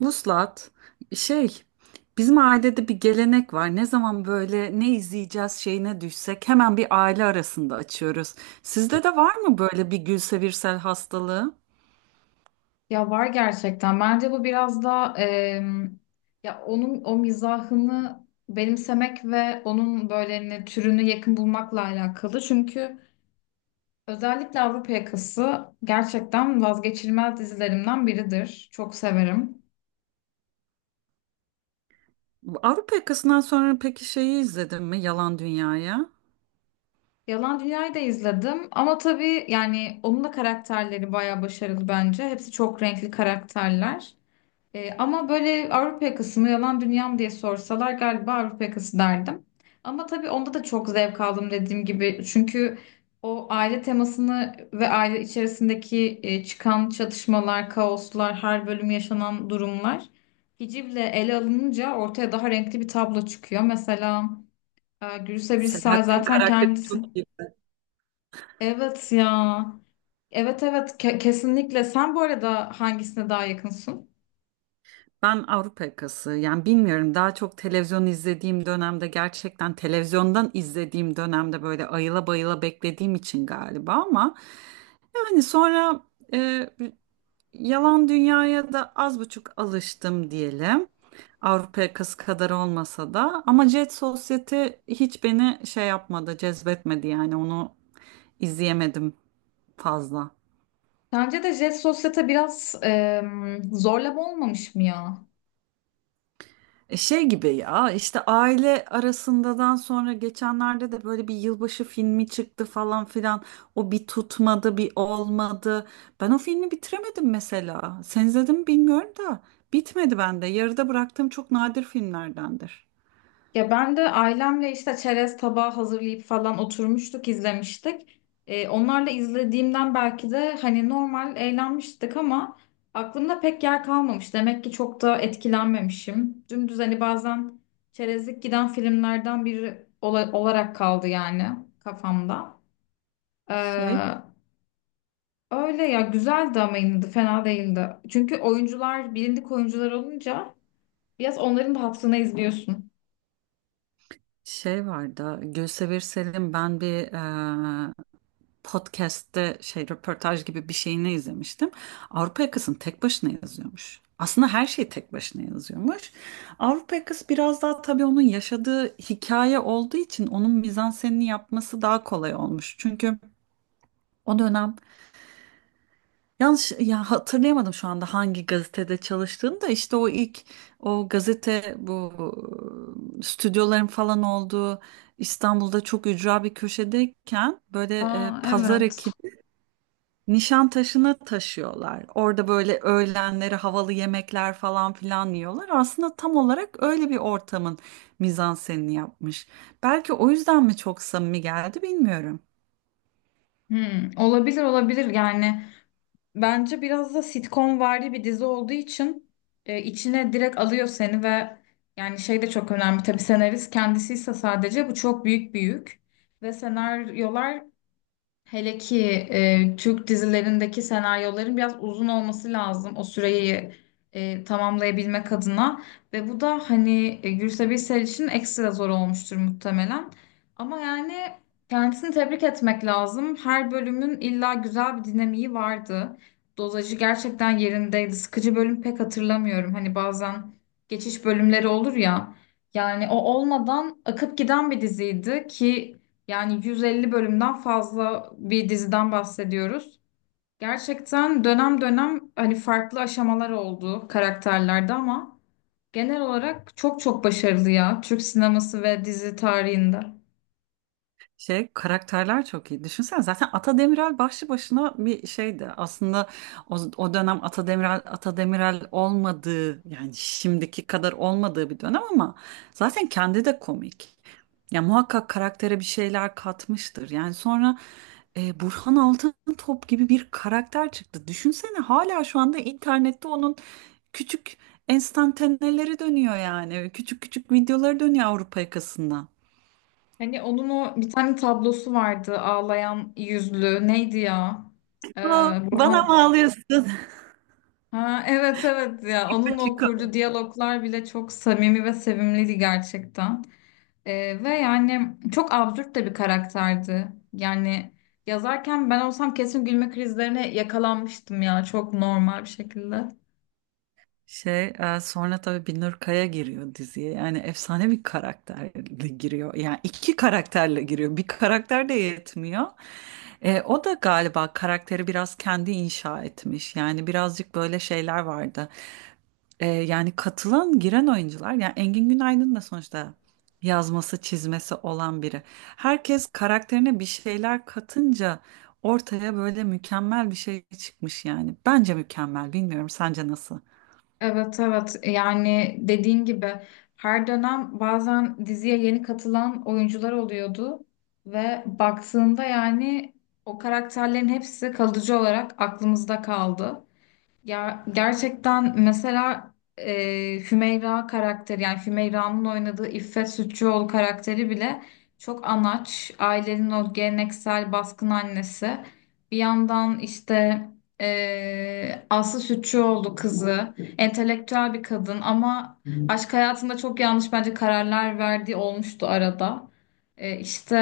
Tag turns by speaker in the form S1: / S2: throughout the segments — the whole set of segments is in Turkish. S1: Vuslat, şey, bizim ailede bir gelenek var. Ne zaman böyle ne izleyeceğiz şeyine düşsek hemen bir aile arasında açıyoruz. Sizde de var mı böyle bir Gülsevirsel hastalığı?
S2: Ya var gerçekten. Bence bu biraz da ya onun o mizahını benimsemek ve onun böyle türünü yakın bulmakla alakalı. Çünkü özellikle Avrupa Yakası gerçekten vazgeçilmez dizilerimden biridir. Çok severim.
S1: Avrupa Yakası'ndan sonra peki şeyi izledin mi? Yalan Dünya'ya.
S2: Yalan Dünya'yı da izledim ama tabii yani onun da karakterleri bayağı başarılı bence. Hepsi çok renkli karakterler. Ama böyle Avrupa yakası mı yalan dünyam diye sorsalar galiba Avrupa yakası derdim. Ama tabii onda da çok zevk aldım dediğim gibi. Çünkü o aile temasını ve aile içerisindeki çıkan çatışmalar, kaoslar, her bölüm yaşanan durumlar hicivle ele alınınca ortaya daha renkli bir tablo çıkıyor. Mesela Gülse Birsel
S1: Selahattin
S2: zaten
S1: karakteri
S2: kendisi...
S1: çok iyi.
S2: Evet ya. Evet, evet, kesinlikle. Sen bu arada hangisine daha yakınsın?
S1: Ben Avrupa Yakası yani bilmiyorum daha çok televizyon izlediğim dönemde gerçekten televizyondan izlediğim dönemde böyle ayıla bayıla beklediğim için galiba ama yani sonra Yalan dünyaya da az buçuk alıştım diyelim. Avrupa yakası kadar olmasa da ama Jet Society hiç beni şey yapmadı, cezbetmedi yani onu izleyemedim fazla.
S2: Sence de Jet Sosyete biraz zorlama olmamış mı ya?
S1: Şey gibi ya işte aile arasındadan sonra geçenlerde de böyle bir yılbaşı filmi çıktı falan filan. O bir tutmadı, bir olmadı. Ben o filmi bitiremedim mesela. Sen izledin mi bilmiyorum da bitmedi bende. Yarıda bıraktığım çok nadir filmlerdendir.
S2: Ya ben de ailemle işte çerez tabağı hazırlayıp falan oturmuştuk, izlemiştik. Onlarla izlediğimden belki de hani normal eğlenmiştik ama aklımda pek yer kalmamış. Demek ki çok da etkilenmemişim. Dümdüz hani bazen çerezlik giden filmlerden biri olarak kaldı yani kafamda. Ee,
S1: Şey
S2: Öyle ya, güzeldi ama yine de fena değildi. Çünkü oyuncular bilindik oyuncular olunca biraz onların da hatırına izliyorsun.
S1: Şey vardı, Gülsever Sel'in ben bir e, podcast'te şey röportaj gibi bir şeyini izlemiştim. Avrupa Yakası'nı tek başına yazıyormuş. Aslında her şeyi tek başına yazıyormuş. Avrupa Yakası biraz daha tabii onun yaşadığı hikaye olduğu için onun mizansenini yapması daha kolay olmuş. Çünkü o dönem Yanlış ya hatırlayamadım şu anda hangi gazetede çalıştığını da işte o ilk o gazete bu stüdyoların falan olduğu İstanbul'da çok ücra bir köşedeyken böyle
S2: Aa,
S1: pazar
S2: evet.
S1: ekini Nişantaşı'na taşıyorlar. Orada böyle öğlenleri havalı yemekler falan filan yiyorlar. Aslında tam olarak öyle bir ortamın mizansenini yapmış. Belki o yüzden mi çok samimi geldi bilmiyorum.
S2: Hmm, olabilir, olabilir. Yani bence biraz da sitcom vari bir dizi olduğu için içine direkt alıyor seni. Ve yani şey de çok önemli tabii, senarist kendisi ise sadece bu çok büyük ve senaryolar. Hele ki Türk dizilerindeki senaryoların biraz uzun olması lazım o süreyi tamamlayabilmek adına. Ve bu da hani Gülse Birsel için ekstra zor olmuştur muhtemelen. Ama yani kendisini tebrik etmek lazım. Her bölümün illa güzel bir dinamiği vardı. Dozajı gerçekten yerindeydi. Sıkıcı bölüm pek hatırlamıyorum. Hani bazen geçiş bölümleri olur ya. Yani o olmadan akıp giden bir diziydi ki, yani 150 bölümden fazla bir diziden bahsediyoruz. Gerçekten dönem dönem hani farklı aşamalar oldu karakterlerde ama genel olarak çok çok başarılı ya, Türk sineması ve dizi tarihinde.
S1: Şey karakterler çok iyi. Düşünsene zaten Ata Demiral başlı başına bir şeydi. Aslında o, o dönem Ata Demiral Ata Demiral olmadığı yani şimdiki kadar olmadığı bir dönem ama zaten kendi de komik. Ya muhakkak karaktere bir şeyler katmıştır. Yani sonra Burhan Altıntop gibi bir karakter çıktı. Düşünsene hala şu anda internette onun küçük enstantaneleri dönüyor yani. Küçük küçük videoları dönüyor Avrupa yakasında.
S2: Hani onun o bir tane tablosu vardı, ağlayan yüzlü, neydi ya? Ee,
S1: Aa, bana
S2: Burhan.
S1: mı ağlıyorsun?
S2: Ha, evet, evet ya,
S1: Tipo,
S2: onun da
S1: te
S2: o kurduğu diyaloglar bile çok samimi ve sevimliydi gerçekten. Ve yani çok absürt de bir karakterdi. Yani yazarken ben olsam kesin gülme krizlerine yakalanmıştım ya, çok normal bir şekilde.
S1: Sonra tabii Binur Kaya giriyor diziye. Yani efsane bir karakterle giriyor. Yani iki karakterle giriyor. Bir karakter de yetmiyor. O da galiba karakteri biraz kendi inşa etmiş. Yani birazcık böyle şeyler vardı. Yani katılan, giren oyuncular. Yani Engin Günaydın da sonuçta yazması, çizmesi olan biri. Herkes karakterine bir şeyler katınca ortaya böyle mükemmel bir şey çıkmış yani. Bence mükemmel. Bilmiyorum sence nasıl?
S2: Evet, evet, yani dediğin gibi her dönem bazen diziye yeni katılan oyuncular oluyordu ve baktığında yani o karakterlerin hepsi kalıcı olarak aklımızda kaldı. Ya gerçekten, mesela Hümeyra karakteri, yani Hümeyra'nın oynadığı İffet Sütçüoğlu karakteri bile çok anaç. Ailenin o geleneksel baskın annesi. Bir yandan işte Aslı Sütçüoğlu kızı entelektüel bir kadın ama aşk hayatında çok yanlış bence kararlar verdiği olmuştu arada. E, işte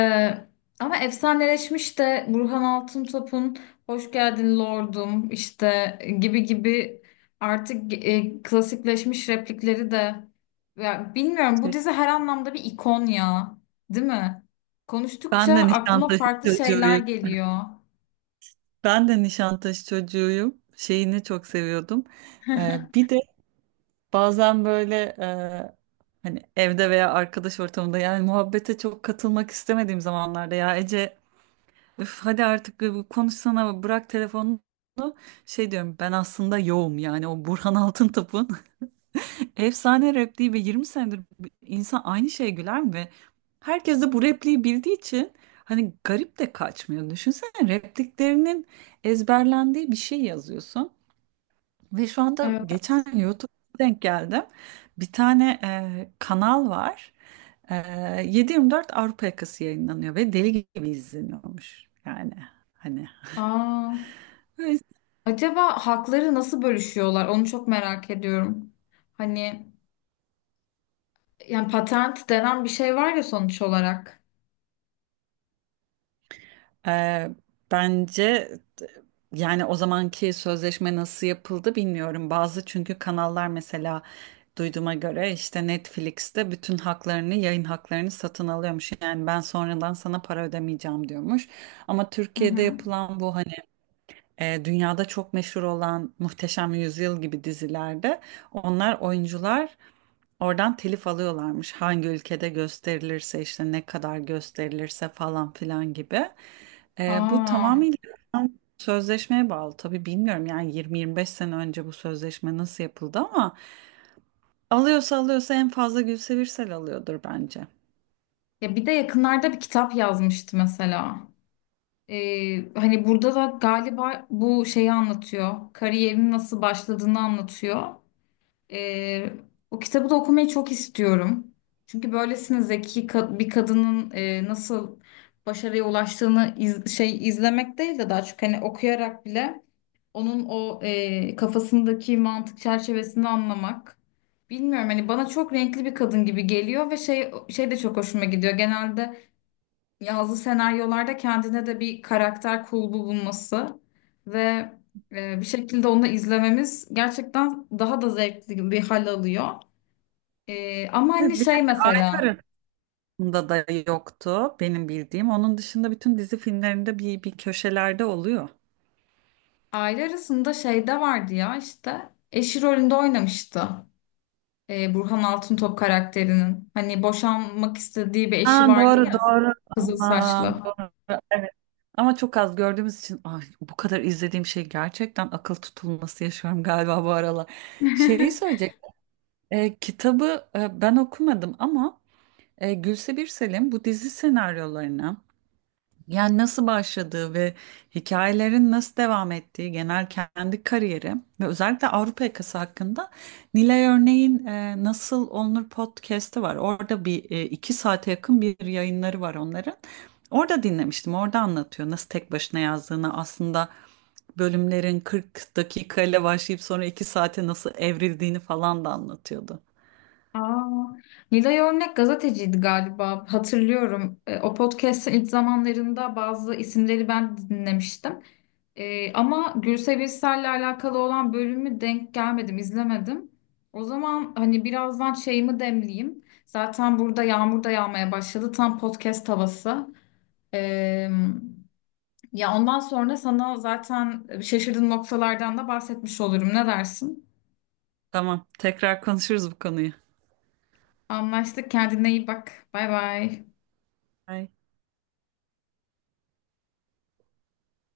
S2: ama efsaneleşmiş de Burhan Altıntop'un "Hoş geldin lordum" işte gibi gibi artık klasikleşmiş replikleri de. Ya bilmiyorum, bu dizi her anlamda bir ikon ya, değil mi?
S1: Ben
S2: Konuştukça
S1: de
S2: aklıma
S1: Nişantaşı
S2: farklı şeyler
S1: çocuğuyum.
S2: geliyor.
S1: Ben de Nişantaşı çocuğuyum. Şeyini çok seviyordum. Bir de bazen böyle hani evde veya arkadaş ortamında yani muhabbete çok katılmak istemediğim zamanlarda ya Ece üf, hadi artık bir konuşsana bırak telefonunu şey diyorum ben aslında yoğum yani o Burhan Altıntop'un Efsane repliği ve 20 senedir bu- insan aynı şeye güler mi? Herkes de bu repliği bildiği için hani garip de kaçmıyor. Düşünsene repliklerinin ezberlendiği bir şey yazıyorsun. Ve şu anda
S2: Evet.
S1: geçen YouTube'a denk geldim. Bir tane kanal var. E, 7/24 Avrupa Yakası yayınlanıyor ve deli gibi izleniyormuş. Yani hani
S2: Aa,
S1: böyle
S2: acaba hakları nasıl bölüşüyorlar, onu çok merak ediyorum. Hani yani patent denen bir şey var ya, sonuç olarak.
S1: Ee, bence yani o zamanki sözleşme nasıl yapıldı bilmiyorum. Bazı çünkü kanallar mesela duyduğuma göre işte Netflix'te bütün haklarını, yayın haklarını satın alıyormuş. Yani ben sonradan sana para ödemeyeceğim diyormuş. Ama
S2: Hı hı.
S1: Türkiye'de yapılan bu hani dünyada çok meşhur olan Muhteşem Yüzyıl gibi dizilerde onlar oyuncular oradan telif alıyorlarmış. Hangi ülkede gösterilirse işte ne kadar gösterilirse falan filan gibi. Bu
S2: Aa,
S1: tamamıyla sözleşmeye bağlı. Tabii bilmiyorum yani 20-25 sene önce bu sözleşme nasıl yapıldı ama alıyorsa alıyorsa en fazla Gülse Birsel alıyordur bence.
S2: ya bir de yakınlarda bir kitap yazmıştı mesela. Hani burada da galiba bu şeyi anlatıyor. Kariyerin nasıl başladığını anlatıyor. Ee, O kitabı da okumayı çok istiyorum. Çünkü böylesine zeki bir kadının nasıl başarıya ulaştığını şey, izlemek değil de daha çok hani okuyarak bile onun o kafasındaki mantık çerçevesini anlamak. Bilmiyorum, hani bana çok renkli bir kadın gibi geliyor ve şey de çok hoşuma gidiyor. Genelde yazdığı senaryolarda kendine de bir karakter kulbu bulması ve bir şekilde onu izlememiz gerçekten daha da zevkli bir hal alıyor. Ama
S1: Evet,
S2: hani
S1: bir
S2: şey,
S1: tek
S2: mesela
S1: aile arasında da yoktu benim bildiğim. Onun dışında bütün dizi filmlerinde bir, bir köşelerde oluyor.
S2: aile arasında şeyde vardı ya, işte eşi rolünde oynamıştı. Burhan Altıntop karakterinin. Hani boşanmak istediği bir eşi
S1: Ha,
S2: vardı
S1: doğru
S2: ya,
S1: doğru.
S2: kızıl
S1: Aman
S2: saçlı.
S1: doğru. Evet. Ama çok az gördüğümüz için ay, bu kadar izlediğim şey gerçekten akıl tutulması yaşıyorum galiba bu aralar. Şeyi söyleyecek. Kitabı ben okumadım ama Gülse Birsel'in bu dizi senaryolarını yani nasıl başladığı ve hikayelerin nasıl devam ettiği genel kendi kariyeri ve özellikle Avrupa yakası hakkında Nilay Örneğin Nasıl Olunur podcast'i var. Orada bir 2 saate yakın bir yayınları var onların. Orada dinlemiştim. Orada anlatıyor nasıl tek başına yazdığını aslında bölümlerin 40 dakikayla başlayıp sonra 2 saate nasıl evrildiğini falan da anlatıyordu.
S2: Aa, Nilay Örnek gazeteciydi galiba, hatırlıyorum. O podcast'in ilk zamanlarında bazı isimleri ben de dinlemiştim. Ama Gülse Birsel'le alakalı olan bölümü denk gelmedim, izlemedim. O zaman hani birazdan şeyimi demleyeyim. Zaten burada yağmur da yağmaya başladı. Tam podcast havası. E, Ya ondan sonra sana zaten şaşırdığın noktalardan da bahsetmiş olurum. Ne dersin?
S1: Tamam, tekrar konuşuruz bu konuyu.
S2: Anlaştık. Kendine iyi bak. Bay bay.
S1: Bye.